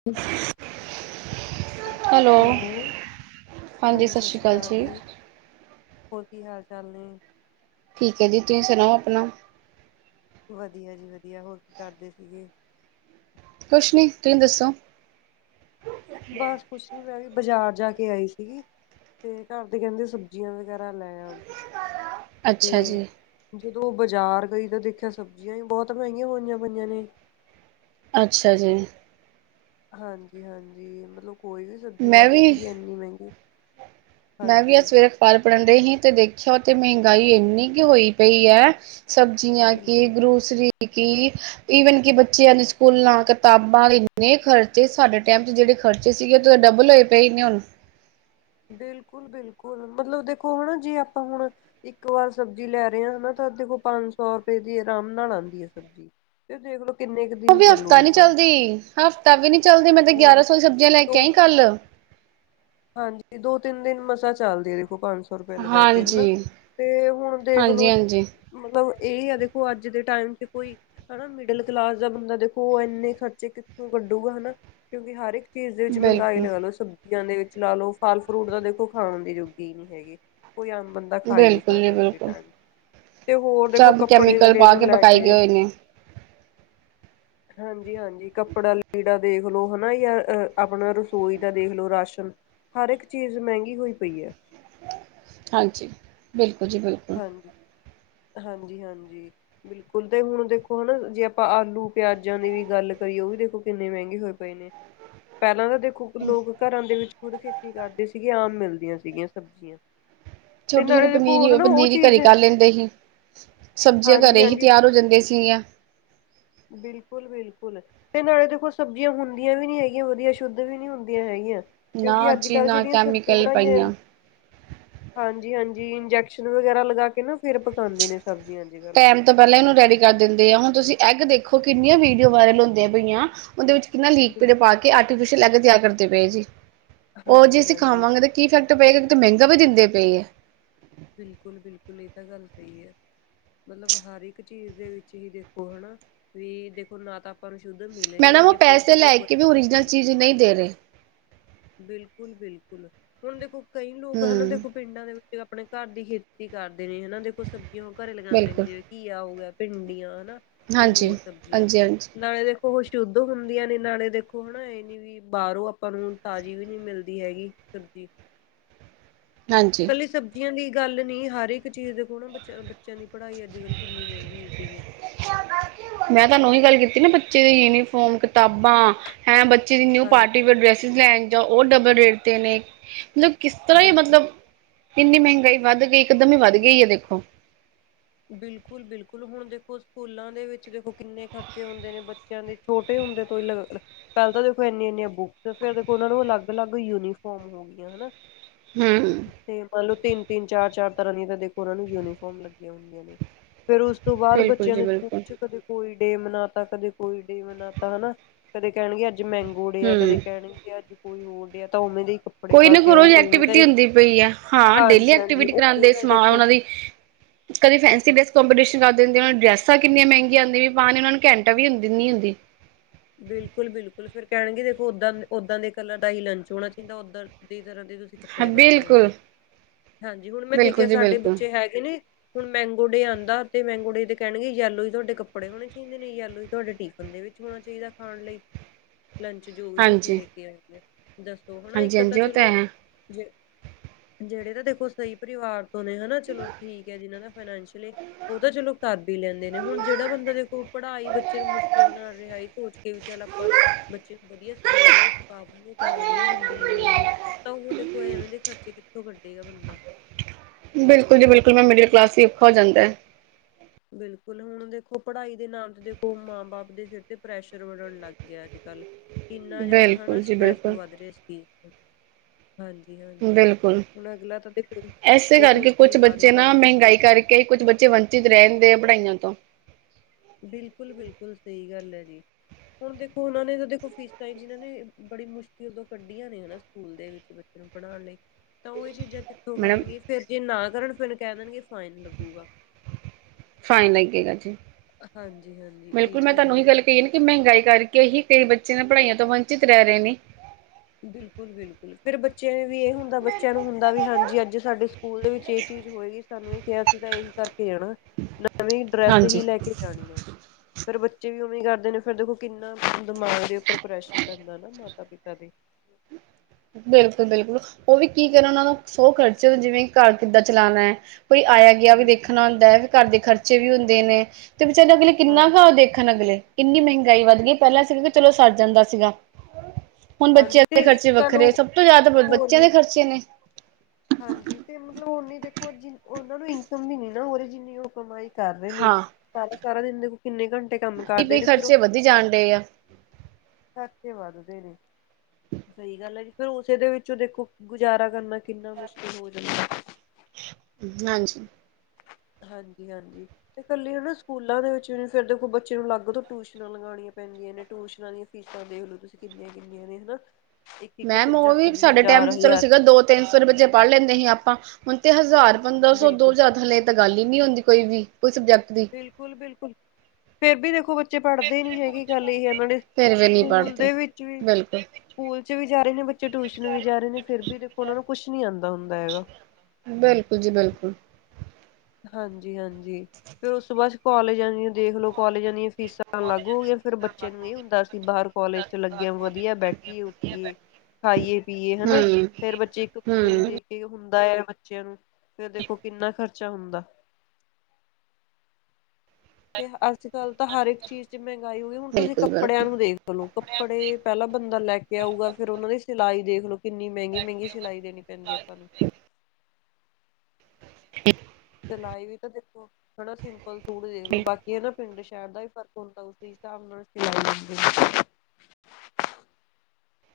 [inaudible] Hello, ਹਾਂਜੀ ਸਤਿ ਸ਼੍ਰੀ ਅਕਾਲ ਜੀ। ਹੋਰ ਕੀ ਹਾਲ ਚਾਲ ਨੇ। ਠੀਕ ਐ ਜੀ ਤੁਸੀਂ ਸੁਣਾਓ ਆਪਣਾ। ਵਧੀਆ ਜੀ ਵਧੀਆ ਹੋਰ ਕੀ ਕਰਦੇ ਸੀਗੇ। ਕੁਛ ਨ੍ਹੀਂ ਤੁਸੀਂ ਦੱਸੋ। ਬਸ ਕੁੱਛ ਨੀ ਮੈਂ ਵੀ ਬਜ਼ਾਰ ਜਾ ਕੇ ਆਈ ਸੀਗੀ। ਤੇ ਘਰ ਦੇ ਕਹਿੰਦੇ ਸਬਜ਼ੀਆਂ ਵਗੈਰਾ ਲੈ ਆ ਅੱਛਾ ਤੇ ਜੀ ਜਦੋਂ ਬਾਜ਼ਾਰ ਗਈ ਤਾਂ ਦੇਖਿਆ ਸਬਜ਼ੀਆਂ ਈ ਬਹੁਤ ਮਹਿੰਗੀਆਂ ਹੋਈਆਂ ਪਈਆਂ ਨੇ। ਅੱਛਾ ਜੀ। ਹਾਂਜੀ ਹਾਂਜੀ, ਮਤਲਬ ਕੋਈ ਵੀ ਸਬਜ਼ੀ ਮੈਂ ਲੈ ਰਹੀ ਵੀ ਸੀਗੀ ਇੰਨੀ ਮਹਿੰਗੀ ਮੈਂ ਵੀ ਆ ਹਾਂਜੀ ਸਵੇਰੇ ਅਖ਼ਬਾਰ ਪੜ੍ਹਨ ਡਈ ਹੀ ਤੇ ਦੇਖਿਆ ਤੇ ਮਹਿੰਗਾਈ ਇੰਨੀ ਕੁ ਹੋਈ ਪਈ ਐ ਸਬਜ਼ੀਆਂ ਕੀ ਬਿਲਕੁਲ ਗਰੋਸਰੀ ਕੀ ਈਵਨ ਕਿ ਬੱਚਿਆਂ ਦੇ ਸਕੂਲਾਂ ਕਿਤਾਬਾਂ ਇੰਨੇ ਖਰਚੇ ਸਾਡੇ ਟਾਈਮ ਚ ਜਿਹੜੇ ਖਰਚੇ ਸੀਗੇ ਤੇ ਡਬਲ ਹੋਏ ਪਏ ਨੇ ਹੁਣ ਬਿਲਕੁਲ ਬਿਲਕੁਲ ਮਤਲਬ ਦੇਖੋ ਹਨਾ ਜੇ ਆਪਾਂ ਹੁਣ ਇੱਕ ਵਾਰ ਸਬਜ਼ੀ ਲੈ ਰਹੇ ਆ ਹਨਾ ਤਾਂ ਦੇਖੋ ਕੋਲ ਪੰਜ ਸੌ ਰੁਪਏ ਦੀ ਆਰਾਮ ਨਾਲ ਆਂਦੀ ਐ ਸਬਜ਼ੀ ਫੇਰ ਦੇਖਲੋ ਕਿੰਨੇ ਕ ਉਹ ਵੀ ਹਫ਼ਤਾ ਨੀ ਚੱਲਦੀ ਹਫ਼ਤਾ ਵੀ ਨੀ ਚਲਦੀ ਮੈਂ ਤੇ ਗਿਆਰਾਂ ਹਾਂਜੀ ਸੌ ਦੀਆਂ ਸਬਜ਼ੀਆਂ ਲੈ ਕੇ ਦੋ ਆਈ ਕੁ ਕੱਲ ਹਾਂਜੀ ਦੋ ਤਿੰਨ ਦਿਨ ਮਸਾ ਚੱਲਦੀ ਹੈ ਦੇਖੋ ਪੰਜ ਸੌ ਸੋ ਰੁਪਏ ਲਗਾ ਕੇ ਹਨਾ ਹਾਂਜੀ ਤੇ ਹੁਣ ਦੇਖਲੋ ਹਾਂਜੀ ਹਾਂਜੀ ਮਤਲਬ ਇਹ ਆ ਦੇਖੋ ਅੱਜ ਦੇ ਟਾਈਮ ਤੇ ਕੋਈ ਹਨਾਂ, ਮਿਡਲ ਕਲਾਸ ਦਾ ਬੰਦਾ ਦੇਖੋ ਇੰਨੇ ਖਰਚੇ ਕਿੱਥੋਂ ਕੱਢੂਗਾ ਹਨਾ ਕਿਉਂਕਿ ਹਰ ਇੱਕ ਚੀਜ਼ ਦੇ ਵਿੱਚ ਮਹਿੰਗਾਈ ਬਿਲਕੁਲ ਲਗਾ ਲੋ ਸਬਜ਼ੀਆਂ ਦੇ ਵਿੱਚ ਲਾ ਲਓ। ਫਲ ਫਰੂਟ ਤਾਂ ਦੇਖੋ ਖਾਣ ਦੀ ਜੁਗੀ ਨ੍ਹੀਂ ਹੈਗੇ, ਕੋਈ ਆਮ ਬੰਦਾ ਖਾ ਈ ਨ੍ਹੀਂ ਬਿਲਕੁਲ ਜੀ ਸਕਦਾ ਦੂਜੇ ਬਿਲਕੁਲ ਟਾਈਮ ਤੇ ਹੋਰ ਦੇਖੋ ਸਭ ਕੱਪੜੇ ਕੈਮੀਕਲ ਲੀੜੇ ਪਾ ਨੂੰ ਲੈ ਪਕਾਏ ਗਏ ਕੇ ਹੋਏ ਨੇ ਹਾਂਜੀ ਹਾਂਜੀ ਕੱਪੜਾ ਲੀੜਾ ਦੇਖ ਲੋ ਹਨਾ ਯ ਆਪਣਾ ਰਸੋਈ ਦਾ ਦੇਖ ਲੋ ਰਾਸ਼ਨ ਹਰ ਇੱਕ ਚੀਜ਼ ਮਹਿੰਗੀ ਹੋਈ ਪਈ ਐ। ਹਾਂਜੀ, ਬਿਲਕੁਲ ਜੀ ਬਿਲਕੁਲ। ਹਾਂਜੀ, ਹਾਂਜੀ ਹਾਂਜੀ। ਬਿਲਕੁਲ ਤੇ ਹੁਣ ਦੇਖੋ ਹਨਾ, ਜੇ ਆਪਾਂ ਆਲੂ ਪਿਆਜਾਂ ਦੀ ਵੀ ਗੱਲ ਕਰੀਏ ਉਹ ਵੀ ਦੇਖੋ ਕਿੰਨੇ ਮਹਿੰਗੇ ਹੋਏ ਪ ਨੇ ਪਹਿਲਾਂ ਤਾਂ ਦੇਖੋ ਲੋਕ ਘਰਾਂ ਦੇ ਵਿੱਚ ਖੁਦ ਖੇਤੀ ਕਰਦੇ ਸੀਗੇ ਆਮ ਮਿਲਦੀਆਂ ਸੀਗੀਆਂ ਸਬਜ਼ੀਆਂ ਤੇ ਛੋਟੀ-ਛੋਟੀ ਨਾਲੇ ਦੇਖੋ ਪਨੀਰੀ ਉਹ ਹਨਾ ਪਨੀਰੀ ਚੀਜ਼ ਘਰੇ ਹੈ ਕਰ ਲੈਂਦੇ ਹੀ, ਸਬਜ਼ੀਆਂ ਹਾਂਜੀ ਘਰੇ ਹੀ ਹਾਂਜੀ ਤਿਆਰ। ਜਾਂਦੇ ਸੀਗੀਆਂ। ਬਿਲਕੁਲ ਬਿਲਕੁਲ। ਤੇ ਨਾਲੇ ਦੇਖੋ ਸਬਜ਼ੀਆਂ ਹੁੰਦੀਆਂ ਵੀ ਨੀ ਹੈਗੀਆਂ ਵਧੀਆ ਸ਼ੁੱਧ ਵੀ ਨ੍ਹੀਂ ਹੁੰਦੀਆਂ ਹੈਗੀਆਂ। ਕਿਉਂਕਿ ਨਾ ਜੀ ਅੱਜ-ਕੱਲ੍ਹ ਨਾ ਜਿਹੜੀਆਂ ਸਬਜ਼ੀਆਂ ਕੈਮੀਕਲ ਬਣਾਈਆਂ ਪਾਈਆਂ ਹਾਂਜੀ ਹਾਂਜੀ, ਇੰਜੈਕਸ਼ਨ ਵਗੈਰਾ ਲਗਾ ਕੇ ਨਾ ਫਿਰ ਪਕਾਂਦੇ ਨੇ ਸਬਜ਼ੀਆਂ। ਕੱਲ ਟਾਈਮ ਤਾਂ ਪਹਿਲਾਂ ਇਹਨੂੰ ਰੈਡੀ ਕਰ ਦਿੰਦੇ ਆ, ਹੁਣ ਤੁਸੀਂ ਐੱਗ ਦੇਖੋ ਕਿੰਨੀਆਂ ਵੀਡੀਓ ਵਾਇਰਲ ਹੁੰਦੀਆਂ ਪਈਆਂ। ਉਹਦੇ ਵਿੱਚ ਕਿੰਨਾ ਬਿਲ ਲੀਕਅਡ ਪਾ ਕੇ ਆਰਟੀਫਿਸ਼ਲ ਐੱਗ ਤਿਆਰ ਕਰਦੇ ਪਏ ਜੀ, ਉਹ ਜੇ ਹਾਂਜੀ ਅਸੀਂ ਹਾਂਜੀ ਖਾਵਾਂਗੇ ਤੇ ਕੀ ਇਫੈਕਟ ਪਏਗਾ ਕਿਤੇ ਮਹਿੰਗਾ ਵੀ ਦਿੰਦੇ ਪਏ ਐ। ਬਿਲਕੁਲ ਬਿਲਕੁਲ ਇਹ ਤਾਂ ਗੱਲ ਸਹੀ ਐ। ਮਤਲਬ ਹਰ ਇੱਕ ਚੀਜ਼ ਦੇ ਵਿੱਚ ਹੀ ਦੇਖੋ ਹਨਾ, ਵੀ ਦੇਖੋ ਨਾ ਤਾਂ ਨੂੰ ਸ਼ੁੱਧ ਮਿਲੇ ਮੈਡਮ ਉਹ ਜਾਂ ਫਿਰ ਪੈਸੇ ਲੈ ਦੇਖੋ ਕੇ ਵੀ ਓਰੀਜਨਲ ਚੀਜ਼ ਨਈਂ ਦੇ ਰਹੇ। ਬਿਲਕੁਲ ਬਿਲਕੁਲ, ਹੁਣ ਦੇਖੋ ਕਈ ਲੋਕ ਹਨਾ ਹਮ ਦੇਖੋ ਪਿੰਡਾਂ ਦੇ ਵਿੱਚ ਆਪਣੇ ਘਰ ਦੀ ਖੇਤੀ ਕਰਦੇ ਨੇ ਹਨਾ, ਦੇਖੋ ਸਬਜ਼ੀਆਂ ਘਰੇ ਲਗਾਉਂਦੇ ਨੇ ਬਿਲਕੁਲ ਜਿਵੇਂ ਘੀਆ ਹੋ ਗਿਆ ਭਿੰਡੀਆਂ ਹਨਾ ਤੇ ਹਾਂਜੀ, ਹੋਰ ਸਬਜ਼ੀਆਂ ਹਾਂਜੀ, ਹਾਂਜੀ, ਨਾਲੇ ਦੇ ਉਹ ਸ਼ੁੱਧ ਹੁੰਦੀਆਂ ਨੇ ਨਾਲੇ ਦੇਖੋ ਹਨਾ ਏ ਨੀ ਵੀ ਬਾਅਰੋਂ ਆਪਾਂ ਨੂੰ ਤਾਜ਼ੀ ਵੀ ਨੀ ਮਿਲਦੀ ਹੈਗੀ ਸਬਜ਼ੀ। ਹਾਂਜੀ ਇਕੱਲੀ ਸਬਜ਼ੀਆਂ ਦੀ ਗੱਲ ਨੀ ਹਰ ਇੱਕ ਚੀਜ਼ ਦੇਖੋ ਨਾ ਬਚ ਬੱਚਿਆਂ ਦੀ ਪੜ੍ਹਾਈ ਅੱਜ ਕੱਲ ਕਿੰਨੀ ਮਹਿੰਗੀ ਹੋਈ ਪਈ ਐ ਮੈਂ ਤਾਨੂੰ ਓਹੀ ਗੱਲ ਕੀਤੀ ਨਾ ਬੱਚੇ ਦੀ ਯੂਨੀਫੋਮ ਕਿਤਾਬਾਂ ਹੈਂ ਬੱਚੇ ਦੀ ਨਿਊ ਹਾਂਜੀ ਪਾਰਟੀ ਵੇਅਰ ਡਰੈਸਿਸ ਲੈਣ ਜਾਓ ਓ ਡਬਲ ਰੇਟ ਤੇ ਨੇ ਮਤਲਬ ਕਿਸ ਤਰ੍ਹਾਂ ਈ ਬਿਲਕੁਲ ਮਤਲਬ ਇੰਨੀ ਮਹਿੰਗਾਈ ਵੱਧ ਗਈ ਇਕਦਮ ਹੀ ਵੱਧ ਗਈ ਹੈ ਦੇਖੋ ਬਿਲਕੁਲ ਬਿਲਕੁਲ ਹੁਣ ਦੇਖੋ ਸਕੂਲਾਂ ਦੇ ਵਿੱਚ ਦੇਖੋ ਕਿੰਨੇ ਖਰਚੇ ਹੁੰਦੇ ਨੇ ਬੱਚਿਆਂ ਦੇ ਛੋਟੇ ਹੁੰਦੇ ਤੋਂ ਹੀ ਪੈਲ ਤਾਂ ਦੇਖੋ ਏਨੀਆਂ ਏਨੀਆਂ ਬੁੱਕਸ ਨੇ ਫਿਰ ਦੇਖੋ ਓਨਾਂ ਨੂੰ ਅਲੱਗ, ਅਲੱਗ ਯੂਨੀਫੋਮ ਹੋ ਗਈਆਂ ਹਨਾ। ਹੁੰ, ਹੁੰ ਤੇ ਮਨਲੋ ਤਿੰਨ ਤਿੰਨ, ਚਾਰ ਚਾਰ ਤਰ੍ਹਾਂ ਦੀਆਂ ਤਾਂ ਦੇਖੋ ਓਨਾਂ ਨੂੰ ਯੂਨੀਫਾਰਮ ਲੱਗੀਆਂ ਹੁੰਦੀਆਂ ਨੇ। ਫੇਰ ਉਸ ਤੋਂ ਬਾਅਦ ਬਿਲਕੁਲ ਬੱਚਿਆਂ ਜੀ ਨੂੰ ਸਕੂਲ ਬਿਲਕੁਲ ਚ ਕਦੇ ਕੋਈ ਡੇ ਮਨਾ ਤਾ ਕਦੇ ਕੋਈ ਡੇ ਮਨਾ ਤਾ ਹਨਾ ਕਦੇ ਕਹਿਣਗੇ ਅੱਜ ਮੈਂਗ ਓ ਡੇ ਆ ਕਦੇ ਹੂੰ। ਕਹਿਣਗੇ ਅੱਜ ਕੋਈ ਹੋਰ ਡੇ ਆ ਤਾਂ ਓਵੇਂ ਦੇ ਇ ਕੋਈ ਨਾ ਕੋਈ ਰੋਜ਼ ਐਕਟੀਵਿਟੀ ਹੁੰਦੀ ਪਈ ਆ ਹਾਂ ਡੇਲੀ ਹਾਂਜੀ ਹਾਂਜੀ ਐਕਟੀਵਿਟੀ ਉਵੇਂ ਕਰਾਂਦੇ ਦਾ ਹੀ ਸਮਾਂ ਦੇਖੋ ਓਨਾਂ ਦੀ ਕਦੇ ਫੈਂਸੀ ਡਰੈਸ ਕੰਪੀਟੀਸ਼ਨ ਕਰ ਦੇਂਦੇ ਓ ਡਰੈੱਸਾਂ ਕਿੰਨਆਂ ਮੈਂਗੀਆਂ ਆਂਦੀਆਂ ਪਾਨ ਨੂੰ ਓਨਾਂ ਨੂੰ ਘੰਟਾ ਵੀ ਹੁੰਦੀ [unintelligible] ਨਨੀ ਹੁੰਦੀ। ਬਿਲਕੁਲ, ਬਿਲਕੁਲ ਫਿਰ ਕੈਣਗੇ ਦੇਖੋ ਓਦਾਂ ਓਦਾਂ ਦੇ ਕਲਰ ਦਾ ਹੀ ਲੰਚ ਹੋਣਾ ਚਾਈਦਾ ਓਦਰ ਦੀ ਤਰ੍ਹਾਂ ਦੇ ਤੁਸੀਂ ਹਾਂ, ਕੱਪੜੇ ਪਾ ਕੇ ਆਣੇ ਬਿਲਕੁਲ, ਨੇ ਹਾਂਜੀ, ਹੁਣ ਮੈਂ ਬਿਲਕੁਲ ਦੇਖਿਆ ਜੀ ਸਾਡੇ ਬਿਲਕੁਲ ਬੱਚੇ ਹੈਗੇ ਨੇ। ਹੁਣ ਮੈਂਗੋਡੇ ਆਂਦਾ ਤੇ ਮੈਂਗੋਡੇ ਤੇ ਕੈਣਗੇ ਯੈਲੋ ਹੀ ਤੁਹਾਡੇ ਕੱਪੜੇ ਹੋਣੇ ਚਾਹੀਦੇ ਨੇ ਜਲੋ ਹੀ ਤੁਹਾਡੇ ਟੀਫਨ ਦੇ ਵਿੱਚ ਹੋਣਾ ਚਾ ਫਰੀ ਦਾ ਖਾਣ ਲਈ ਲੰਚ ਜੋ ਵੀ ਤੁਸੀਂ ਹਾਂਜੀ। ਲੇ ਕੇ ਆਂਦੇ ਓ। ਦੱਸੋ ਹਣਾ ਹਾਂਜੀ ਇੱਕ ਤਾਂ ਹਾਂਜੀ ਉਹ ਚਲੋ ਹੈ। ਜੇ ਜੇੜੇ ਤਾ ਦੇਖੋ ਸਈ ਪਰਿਵਾਰ ਤੋਂ ਨੇ ਹਨਾ ਚਲੋ ਠੀਕ ਜਿਨਾਂ ਦਾ ਫਾਈਨੈਂਸ਼ਲੀ ਓ ਤਾਂ ਚਲੋ ਕਰ ਬੀ ਲੈਂਦੇ ਨੇ ਹੁਣ ਜੇੜਾ ਬੰਦਾ ਦੇਖੋ ਪੜ੍ਹਾ ਈ ਬੱਚੇ ਨੂੰ ਮੁਸ਼ਕਿਲ ਨਾਲ ਰਿਹਾ ਏ ਸੋਚ ਕੇ ਵੀ ਚੱਲ ਆਪਾਂ ਬੱਚੇ ਨੂੰ ਵਧੀਆ ਸਕੁ ਕੂਲ ਦੇ ਵਿੱਚ ਪਾਵਾਂਗੇ ਤਾਂ ਵਧੀਆ ਜ਼ਿੰਦਗੀ ਬਣੂਗੀ ਤਾਂ ਓ ਦੇਖ ਓ ਐਵੇਂ ਦੇ ਖਰਚੇ ਕਿੱਥੋਂ ਕੱਢੇਗਾ ਬੰਦਾ? ਬਿਲਕੁਲ ਜੀ ਬਿਲਕੁਲ ਮੈਂ ਮਿਡਲ ਕਲਾਸ ਈ ਔਖਾ ਹੋ ਜਾਂਦਾ ਐ ਬਿਲਕੁਲ ਹੁਣ ਦੇਖੋ ਪੜ੍ਹਾਈ ਦੇ ਨਾਮ ਤੇ ਦੇਖੋ ਮਾਂ ਬਾਪ ਦੇ ਸਿਰ ਤੇ ਪ੍ਰੈਸ਼ਰ ਵਧਨ ਲੱਗ ਗਿਆ ਅੱਜ ਕੱਲ੍ਹ। ਕਿੰਨਾ ਹੈ ਜ਼ਿਆਦਾ ਹਨਾ ਬਿਲਕੁਲ ਜੀ ਸਟਰੈਸ ਬਿਲਕੁਲ। ਵੱਧ ਰੇਆ ਏਸ ਚੀਜ਼ ਤੋਂ। ਹਾਂਜੀ, ਹਾਂਜੀ ਬਿਲਕੁਲ। ਹੁਣ ਅਗਲਾ ਤਾਂ ਦੇਖੋ ਇਸੇ ਏ ਸੋਚ ਕੇ ਲਗਾ ਦਿੰਦਾ ਵਧੀਆ ਸਕੂਲ ਚ ਕਈ ਕੁੱਛ ਬੱਚੇ ਵੰਚਿਤ ਰੈ ਜਾਂਦੇ ਆ ਪੜ੍ਹਾਈਆਂ ਤੋਂ। ਬਿਲਕੁਲ, ਬਿਲਕੁਲ ਸਈ ਗੱਲ ਐ ਜੀ। ਹੁਣ ਦੇਖੋ ਓਨਾਂ ਨੇ ਤਾਂ ਦੇਖੋ ਫੀਸਾਂ ਜਿਨਾਂ ਨੇ ਬੜੀ ਮੁਸ਼ਕਿਲ ਤੋਂ ਕੱਢੀਆਂ ਨੇ ਹਨਾ ਸਕੂਲ ਦੇ ਵਿੱਚ ਬੱਚੇ ਪੜਾਣ ਲਈ ਤਾਂ ਓ ਏ ਚੀਜ਼ਾਂ ਕਿੱਥੋਂ ਮੈਡਮ ਕਰਨਗੇ ਫੇਰ ਜੇ ਨਾ ਕਰਨ ਫਿਰ ਕੈ ਦੇਣਗੇ ਫਾਈਨ ਲੱਗੂਗਾ। ਫਾਈਨ ਲੱਗੇਗਾ ਜੀ ਹਾਂਜੀ, ਹਾਂਜੀ ਏ ਬਿਲਕੁਲ ਮੈਂ ਚੀਜ਼ ਤੁਹਾਨੂੰ ਹੋ ਇਹੀ ਗੱਲ ਜਾਂਦੀ ਕਹੀ ਨਾ ਕਿ ਮਹਿੰਗਾਈ ਕਰਕੇ ਹੀ ਕਈ ਬੱਚੇ ਨਾ ਪੜ੍ਹਾਈਆਂ ਤੋਂ ਵੰਚਿਤ ਰਹਿ ਰੇ ਨੇ। ਬਿਲਕੁਲ, ਬਿਲਕੁਲ ਫਿਰ ਬਚ ਬੱਚੇ ਵੀ ਐ ਹੁੰਦਾ ਬੱਚਿਆਂ ਨੂੰ ਹੁੰਦਾ ਵੀ ਹਾਂਜੀ ਅੱਜ ਸਾਡੇ ਸਕੂਲ ਦੇ ਵਿੱਚ ਏ ਚੀਜ਼ ਹੋਏਗੀ ਸਾਨੂੰ ਏ ਕੇਆ ਸੀ ਤਾਂ ਇਹੀ ਕਰਕੇ ਅਨਾ ਨਵੀਂ ਡਰੈਸ ਹੀ ਹਾਂਜੀ। ਲੈ ਕੇ ਜਾਣੀ ਆ। ਫੇਰ ਬੱਚੇ ਵੀ ਉਂਵੇਂ ਈ ਕਰਦੇ ਨੇ ਫਿਰ ਦੇਖੋ ਕਿੰਨਾ ਦਿਮਾਗ ਦੇ ਉੱਪਰ ਪ੍ਰੈਸ਼ਰ ਪੈਂਦਾ ਨਾ ਮਾਤਾ ਪਿਤਾ ਦੇ। [inaudible] ਬਿਲਕੁਲ-ਬਿਲਕੁਲ ਉਹ ਵੀ ਕੀ ਕਰਨ ਉਹਨਾਂ ਨੂੰ ਸੌ ਖਰਚੇ ਜਿਵੇਂ ਘਰ ਕਿੱਦਾਂ ਚਲਾਣਾ ਐ। ਕੋਈ ਆਇਆ। ਵੀ ਬਿਲਕੁਲ ਦੇਖਣਾ ਹੁੰਦਾ ਐ ਫਿਰ ਘਰ ਦੇ ਖਰਚੇ ਵੀ ਹੁੰਦੇ ਨੇ ਤੇ ਵਿਚਾਰੇ ਅਗਲੇ ਹਾਂ ਕਿੰਨਾ ਕੁ ਦੇਖਣ ਅਗਲੇ। ਇੰਨੀ ਮਹਿੰਗਾਈ ਵੱਧ ਗਈ ਪਹਿਲਾਂ ਸੀਗਾ ਕਿ ਚਲੋ ਸਰ ਜਾਂਦਾ ਸੀਗਾ, ਹੁਣ ਹਾਂਜੀ ਬੱਚਿਆਂ ਤੇ ਦੇ ਇੱਕ ਖਰਚੇ ਵ ਗੱਲ ਵੱਖਰੇ ਉਹ ਸਭ ਤੋਂ ਜ਼ਿਆਦਾ ਹੋਰ ਬੱਚਿਆਂ ਦੇ ਖਰਚੇ ਨੇ। ਹਾਂਜੀ ਤੇ ਮਤਲਬ ਓਨੀ ਦੇਖੋ ਜਿ ਉਹਨਾ ਨੂੰ ਇਨਕਮ ਨੀ ਨਾ ਉਹ ਰੀ ਜਿੰਨੀ ਉਹ ਕਮਾਈ ਕਰ ਰਹੇ ਨੇ, ਹਾਂ ਸਾਰਾ ਸਾਰਾ ਦਿਨ ਦੇ ਕਿੰਨੇ ਘੰਟੇ ਕੰਮ ਕਰਦੇ ਬਈ ਨੇ ਫੇਰ ਖਰਚੇ ਉਹ ਵਧੀ ਜਾਣ ਡੇ ਐ। ਖਰਚੇ ਵੱਧਗੇ ਨੇ ਜੀ, ਸਹੀ ਗੱਲ ਐ ਜੀ। ਫੇਰ ਉਸੇ ਦੇ ਵਿੱਚੋਂ ਦੇਖੋ ਗੁਜ਼ਾਰਾ ਕਰਨਾ ਕਿੰਨਾ ਮੁਸ਼ਕਿਲ ਹੋ ਜਾਂਦਾ। ਹਾਂਜੀ। ਹਾਂਜੀ-ਹਾਂਜੀ। ਤੇ ਇਕੱਲੀ ਉਹ ਨਾ ਸਕੂਲਾਂ ਦੇ ਵਿੱਚ ਵੀ ਫਿਰ ਦੇਖੋ ਬੱਚੇ ਨੂੰ ਅਲੱਗ ਤੋਂ ਟਿਊਸ਼ਨਾਂ ਲਗਾਣੀਆਂ ਪੈਂਦੀਆਂ ਨੇ ਟਿਊਸ਼ਨਾਂ ਦੀਆ ਦੇਖ ਲੋ ਤੁਸੀਂ ਕਿੰਨੀਆਂ ਕਿੰਨੀਆਂ ਨੇ ਹਨਾ। ਇੱਕ ਇੱਕ ਮੈਮ ਉਹ ਸਬਜੈਕਟ ਵੀ ਦੀ ਸਾਡੇ ਟਾਈਮ ਹਜ਼ਾਰ ਚ ਚਲੋ ਹਜ਼ਾਰ ਸੀਗਾ ਦੋ ਤਿੰਨ ਸੌ ਰੁਪਏ ਪੜ੍ਹ ਲੈਂਦੇ ਸੀ ਆਪਾਂ ਹੁਣ ਤੇ ਹਜ਼ਾਰ ਪੰਦਰਾਂ ਸੌ ਦੋ ਬਿਲਕੁਲ ਹਜਾਰ ਹਲੇ ਤਾਂ ਗੱਲ ਹੀ ਨੀ ਹੁੰਦੀ ਕੋਈ ਵੀ ਕੋਈ ਸਬਜੈਕਟ ਦੀ। ਬਿਲਕੁਲ-ਬਿਲਕੁਲ, ਫਿਰ ਵੀ ਦੇਖੋ ਬੇ ਬੱਚੇ ਪੜ੍ਹਦੇ ਨੀ ਹੈਗੇ ਗੱਲ ਇਹੇ ਐ ਨਾਲੇ ਸਕੂਲ ਦੇ ਵਿੱਚ ਵੀ ਸਕੂਲ ਚ ਵੀ ਜਾ ਰਹੇ ਨੇ ਬੱਚੇ ਟਿਊਸ਼ਨ ਵੀ ਜਾ ਰਹੇ ਨੇ ਫਿਰ ਵੀ ਦੇਖੋ ਉਹਨਾਂ ਨੂੰ ਕੁਛ ਨੀ ਆਦਾ ਹੁੰਦਾ ਹੈਗਾ। ਬਿਲਕੁਲ ਜੀ ਬਿਲਕੁਲ। ਹਾਂਜੀ-ਹਾਂਜੀ, ਫੇਰ ਉਸ ਤੋਂ ਬਾਅਦ ਕੋਲਜ ਆ ਦਿਆ। ਦੇਖਲੋ ਕਾਲਜਾਂ ਦੀਆਂ ਫੀਸਾਂ ਲਾਗੂ ਹੋ ਗਈਆ ਫੇਰ ਬੱਚਿਆਂ ਨੂੰ ਇਹ ਹੁੰਦਾ ਸੀ ਬਾਹਰ ਕੋਲਜ ਚ ਲੱਗੇ ਆ ਵਧੀਆ ਬੈਠੀਏ। ਏ ਖਾਈਏ ਪੀਏ ਹਨਾ ਫੇਰ ਬੱਚੇ ਇੱਕ ਦਿਨ ਦੇ ਇਹ ਹੁੰਦਾ ਐ ਬੱਚਿਆਂ ਨੂੰ ਫਿਰ ਦੇਖੋ ਕਿੰਨਾ ਖਰਚਾ ਹੁੰਦਾ। ਤੇ ਅੱਜ-ਕੱਲ੍ਹ ਤਾਂ ਹਰ ਇੱਕ ਚੀਜ਼ ਚ ਮਹਿੰਗਾਈ ਹੋ ਗਈ ਹੁਣ ਤੁਸੀਂ ਬਿਲਕੁਲ ਕੱਪੜਿਆਂ ਬਿਲਕੁਲ ਨੂੰ ਦੇਖ ਖਲੋ ਕੱਪੜੇ ਪਹਿਲਾਂ ਬੰਦਾ ਲੈ ਕੇ ਆਊਗਾ ਫੇਰ ਉਹਨਾਂ ਦੀ ਸਿਲਾਈ ਦੇਖਲੋ। ਕਿੰਨੀ ਮਹਿੰਗੀ-ਮਹਿੰਗੀ ਸਿਲਾਈ ਦੇਣੀ ਪੈਂਦੀ ਐ ਆਪਾਂ ਨੂੰ। [inaudible] ਸਿਲਾਈ ਵੀ ਤਾਂ ਦੇਖੋ, ਹਨਾ ਸਿੰਪਲ ਸੂਟ ਦੇਖ ਲੋ ਬਾਕੀ ਹੈ ਨਾ ਪਿੰਡ ਸ਼ਹਿਰ ਦਾ ਫਰਕ ਹੁੰਦਾ ਉਸੇ ਹਿਸਾਬ ਨਾਲ ਸਵਾਈ ਲੈਂਦੇ।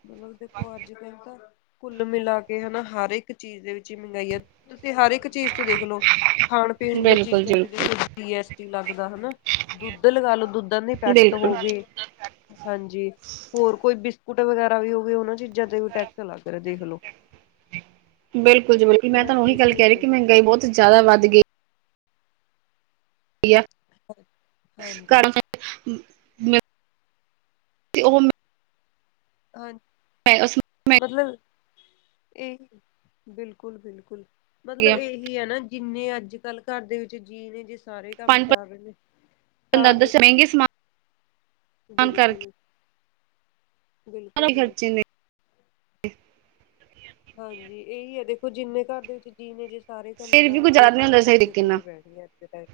ਮਤਲਬ ਦੇਖੋ ਅੱਜ ਕੱਲ ਤਾ ਕੁੱਲ ਮਿਲਾ ਕੇ ਹਨਾ ਹਰ ਇੱਕ ਚੀਜ਼ ਦੇ ਵਿੱਚ ਮਹਿੰਗਾਈ ਐ ਤੁਸੀਂ ਹਰ ਇੱਕ ਚੀਜ਼ ਤੇ ਦੇਖ ਲਓ। ਖਾਣ-ਪੀਣ ਦੀਆਂ ਬਿਲਕੁਲ ਜੀ ਚੀਜ਼ਾਂ ਬਿਲਕੁਲ ਤੇ ਦੇਖਲੋ ਜੀ ਐਸ ਟੀ ਲੱਗਦਾ ਹਨਾ। ਦੁੱਧ ਲਗਾ ਲੋ ਦੁੱਧਾਂ ਦੇ ਪੈਕਟ ਬਿਲਕੁਲ ਹੋ ਗਏ। ਹਾਂਜੀ ਹੋਰ ਕੋਈ ਬਿਸਕੁਟ ਵਗੈਰਾ ਵੀ ਹੋਵੇ ਉਹ ਨਾ ਚੀਜ਼ਾਂ ਤੇ ਵੀ ਟੈਕਸ ਲੱਗ ਰਿਹਾ ਦੇਖ ਲੋ। ਬਿਲਕੁਲ ਜੀ ਬਿਲਕੁਲ ਮੈਂ ਹਨਾ ਤੁਹਾਨੂੰ ਉਹੀ ਇਹ ਗੱਲ ਕਹਿ ਚੀਜ਼ ਰਹੀ ਕਿ ਹੋਗੀ। ਮਹਿੰਗਾਈ ਬਹੁਤ ਜਿਆਦਾ ਵੱਧ ਗਈ। [unintelligible] ਹਾਂਜੀ ਘਰ ਤੇ ਉਹੋ ਹਾ [inaudible] ਮਤਲਬ ਇਹ, ਬਿਲਕੁਲ-ਬਿਲਕੁਲ ਮਤਲਬ ਇਹ ਕੀ ਹਨਾ ਜਿੰਨੇ ਅੱਜ-ਕੱਲ੍ਹ ਘਰ ਦੇ ਵਿੱਚ ਜੀਅ ਨੇ ਜਿਸ ਸਾਰੇ ਕੰਮ ਪੰਜ ਕਰ ਰਹੇ ਨੇ, ਪੰਜ ਤਾਂ ਤੇ ਦਸ ਮਹਿੰਗੇ ਸਮਾਨ ਕਰਕੇ ਬਿਲਕੁਲ ਬਿਲਕੁਲ ਬਿ ਖਰਚੇ ਨੇ ਹਾਂਜੀ ਇਹੀ ਆ ਦੇਖੋ ਜਿੰਨੇ ਘਰ ਦੇ ਵਿੱਚ ਜੀਅ ਨੇ ਜਿਸ ਸਾਰੇ ਕੰਮ ਫਿਰ ਵੀ ਕੋਈ ਕਰਨਗੇ ਜ਼ਿਆਦਾ ਨਹੀਂ ਤਾਂ ਹੁੰਦਾ ਸਹੀ ਖ਼ਰਚੇ ਤਰੀਕੇ ਪੂਰੇ ਨਾਲ ਪੈਣਗੇ ਅੱਜ ਦੇ ਟਾਈਮ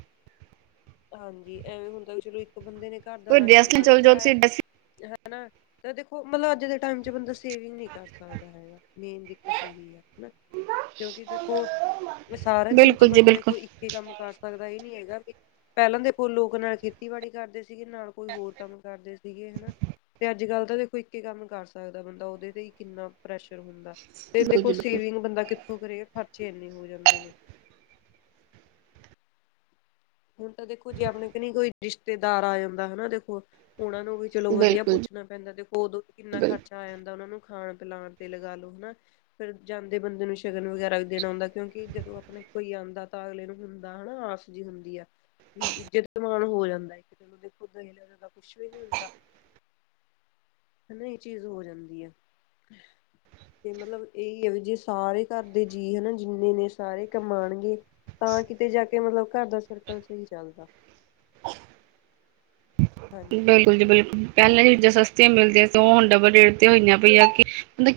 ਹਾਂਜੀ, ਐਵੇਂ ਹੁੰਦਾ ਵੀ ਚਲੋ ਇੱਕ ਬੰਦੇ ਨੇ ਘਰ ਦਾ ਕੋਈ ਰਾਸ਼ਨ ਡਰੈਸ ਨਾਲ ਪਾਣੀ ਚਲ ਜਾਓ ਚਲਾਇਆ। ਤੁਸੀਂ ਡਰੈਸ ਹਨਾ ਤੇ ਦੇਖੋ ਮਤਲਬ ਅੱਜ ਦੇ ਟਾਈਮ ਚ ਬੰਦਾ ਸੇਵਿੰਗ ਨੀ ਕਰ ਸਕਦਾ ਹੈਗਾ। ਮੇਨ ਦਿੱਕਤ ਇਹੀ ਆ ਹਨਾ ਕਿਉਂਕਿ ਦੇਖੋ ਸਾਰਾ ਦਿਨ ਚ ਬਿਲਕੁਲ ਜੀ ਬੰਦਾ ਬਿਲਕੁਲ ਦੇਖੋ। ਕੰਮ ਕਰ ਸਕਦਾ ਇਹ ਨੀ ਹੈਗਾ ਕਿ ਪਹਿਲਾਂ ਦੇਖੋ ਲੋਕ ਨਾਲ ਖੇਤੀਬਾੜੀ ਕਰਦੇ ਸੀਗੇ ਨਾਲ ਕੋਈ ਹੋਰ ਕੰਮ ਕਰਦੇ ਸੀਗੇ ਹਨਾ ਤੇ ਅੱਜ ਕੱਲ੍ਹ ਤਾਂ ਦੇਖੋ ਇੱਕੇ ਕੰਮ ਕਰ ਸਕਦਾ ਬੰਦਾ ਉਹਦੇ ਤੇ ਹੀ ਕਿੰਨਾ ਪ੍ਰੈਸ਼ਰ ਹੁੰਦਾ ਤੇ ਬਿਲਕੁਲ ਦੇਖੋ ਜੀ ਬਿਲਕੁਲ ਸੇਵਿੰਗ ਬੰਦਾ ਕਿੱਥੋਂ ਕਰੇ ਖਰਚੇ ਐਨੇ ਹੋ ਜਾਂਦੇ ਨੇ। ਹੁਣ ਤਾਂ ਦੇਖੋ ਜੇ ਆਪਣੇ ਕਨੀ ਕੋਈ ਰਿਸ਼ਤੇਦਾਰ ਆ ਜਾਂਦਾ ਹਨਾ ਦੇਖੋ ਉਹਨਾਂ ਨੂੰ ਵੀ ਚਲੋ ਵਧੀਆ ਬਿਲਕੁਲ ਜੀ ਪੁੱਛ ਣਾ ਪੈਂਦਾ ਤੇ ਦੇਖੋ ਓਦੋ ਵੀ ਕਿੰਨਾ ਬਿਲਕੁਲ ਖਰਚਾ ਆ ਜਾਂਦਾ ਉਹਨਾਂ ਨੂੰ ਖਾਣ ਪਿਲਾਣ ਤੇ ਲਗਾ ਲੋ ਹਨਾ। ਫਿਰ ਜਾਂਦੇ ਬੰਦੇ ਨੂੰ ਸ਼ਗਨ ਵਗੈਰਾ ਵੀ ਦੇਣਾ ਹੁੰਂਦਾ ਕਿਉਂਕਿ ਜਦੋਂ ਆਪਣੇ ਕੋਈ ਆਂਦਾ ਤਾਂ ਅਗਲੇ ਨੂੰ ਹੁੰਦਾ ਹਨਾ ਆ ਸ ਜੀ ਹੁੰਦੀ ਆ। ਵੀ ਇੱਜ਼ਤ ਮਾਣ ਹੋ ਜਾਂਦਾ ਇੱਕ ਦੂਜੇ ਨੂੰ ਦੇਖੋ ਲੈਣ ਦੇਣ ਦਾ ਕੁਛ ਵੀ ਨੀ ਹੁੰਦਾ। ਹਨਾ ਇਹ ਚੀਜ਼ ਹੋ ਜਾਂਦੀ ਆ। ਤੇ ਮਤਲਬ ਇਹੀ ਆ ਵੀ ਜੇ ਸਾਰੇ ਘਰ ਦੇ ਜੀਅ ਹਨਾ ਜਿੰਨੇ ਨੇ ਸਾਰੇ ਕਮਾਣਗੇ। ਤਾਂ ਕਿਤੇ ਜਾ ਕੇ ਮਤਲਬ ਘਰ ਦਾ ਸਰਕਲ ਸਹੀ ਚੱਲਦਾ। ਹਾਂਜੀ ਬਿਲਕੁਲ ਜੀ ਬਿਲਕੁਲ, ਪਹਿਲਾਂ ਜੇ ਸਸਤੀਆਂ ਮਿਲਦੀਆਂ ਤੇ ਓ ਹੁਣ ਡੱਬਲ ਰੇਟ ਤੇ ਹੋਈਆਂ ਪਈਆਂ ਕਿ, ਮਤਲਬ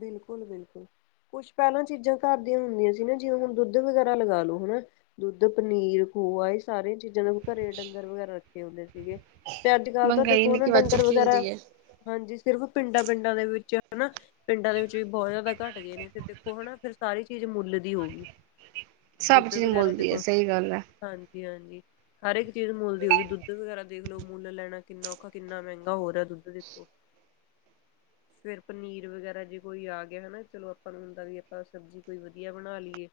ਬਿਲਕੁਲ ਬਿਲਕੁਲ। ਕੁਛ ਪਹਿਲਾਂ ਚੀਜ਼ਾਂ ਘਰ ਦੀਆਂ ਹੁੰਦੀਆਂ ਸੀ ਨਾ ਜਿਵੇਂ ਹੁਣ ਦੁੱਧ ਵਗੈਰਾ ਲਗਾ ਲੋ ਹਨਾ। ਦੁੱਧ, ਪਨੀਰ, ਖੋਆ ਇਹ ਸਾਰੀਆਂ ਚੀਜ਼ਾਂ ਨੂੰ ਘਰੇ ਡੰਗਰ ਵਗੈਰਾ ਰੱਖੇ ਹੁੰਦੇ ਸੀਗੇ। ਤੇ ਅੱਜ ਕੱਲ੍ਹ ਤਾਂ ਮਹਿੰਗਾਈ ਦੇਖੋ ਨੇ ਹਨਾ ਕਿ ਵੱਧ ਡੰਗਰ ਚੁੱਕੀ ਵਗੈਰਾ। ਹੁੰਦੀ ਹੈ। ਹਾਂਜੀ ਸਿਰਫ ਪਿੰਡਾਂ ਪਿੰਡਾਂ ਦੇ ਵਿੱਚ ਹਨਾ। ਪਿੰਡਾਂ ਦੇ ਵਿੱਚ ਵੀ ਬਹੁਤ ਜ਼ਿਆਦਾ ਘੱਟ ਗਏ ਨੇ ਦੇਖੋ ਹਨਾ ਫਿਰ ਸਾਰੀ ਚੀਜ਼ ਮੁੱਲ ਦੀ ਹੋਊਗੀ ਸਭ ਦੁੱਧ ਚੀਜ਼ ਵਗੈਰਾ ਮੁੱਲ ਦੀ ਹੈ ਦੇਖੋ ਸਹੀ ਗੱਲ ਹੈ। ਹਾਂਜੀ ਹਾਂਜੀ। ਹਰ ਇੱਕ ਚੀਜ਼ ਮੁੱਲ ਦੀ ਹੋ ਗਈ ਦੁੱਧ ਵਗੈਰਾ ਦੇਖਲੋ ਮੁੱਲ ਲੈਣਾ ਕਿੰਨਾ ਔਖਾ ਕਿੰਨਾ ਮਹਿੰਗਾ ਹੋ ਰਿਹਾ ਦੁੱਧ ਦੇਖੋ। ਫਿਰ ਪਨੀਰ ਵਗੈਰਾ। ਜੇ ਕੋਈ ਆ ਗਿਆ ਹਨਾ ਚਲੋ ਆਪਾਂ ਨੂੰ ਹੁੰਦਾ ਵੀ ਆਪਾਂ ਸਬਜ਼ੀ ਕੋਈ ਵਧੀਆ ਬਣਾ ਲਈ ਏ।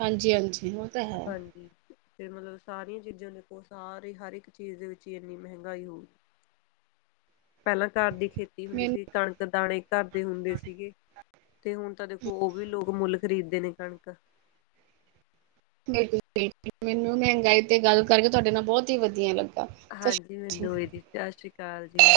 ਹਾਂਜੀ ਹਾਂਜੀ ਉਹ ਤਾਂ ਹੈ ਹਾਂਜੀ, ਫਿਰ ਮਤਲਬ ਸਾਰੀਆਂ ਚੀਜ਼ਾਂ ਦੇਖੋ ਸਾਰੀ ਹਰ ਇੱਕ ਚੀਜ਼ ਦੇ ਵਿੱਚ ਹੀ ਇੰਨੀ ਮਹਿੰਗਾਈ ਹੋ, ਪਹਿਲਾਂ ਘਰ ਦੀ ਖੇਤੀ ਹੁੰਦੀ ਮੈਨੂੰ ਸੀ ਕਣਕ ਦਾਣੇ ਘਰਦੇ ਹੁੰਦੇ ਸੀਗੇ ਤੇ ਹੁਣ ਤਾਂ ਦੇਖੋ ਉਹ ਵੀ ਲੋਕ ਮੁੱਲ, ਖਰੀਦ ਦੇ ਨੇ ਕਣਕ ਬਿਲਕੁਲ ਬਿਲਕੁਲ ਮੈਨੂੰ ਮਹਿੰਗਾਈ ਤੇ ਗੱਲ ਕਰਕੇ ਤੁਹਾਡੇ ਨਾਲ ਬਹੁਤ ਹੀ ਵਧੀਆ ਲੱ ਹਾਂਜੀ ਮੈਨੂੰ ਵੀ ਜੀ ਸਤਿ ਸ਼੍ਰੀ ਅਕਾਲ ਜੀ।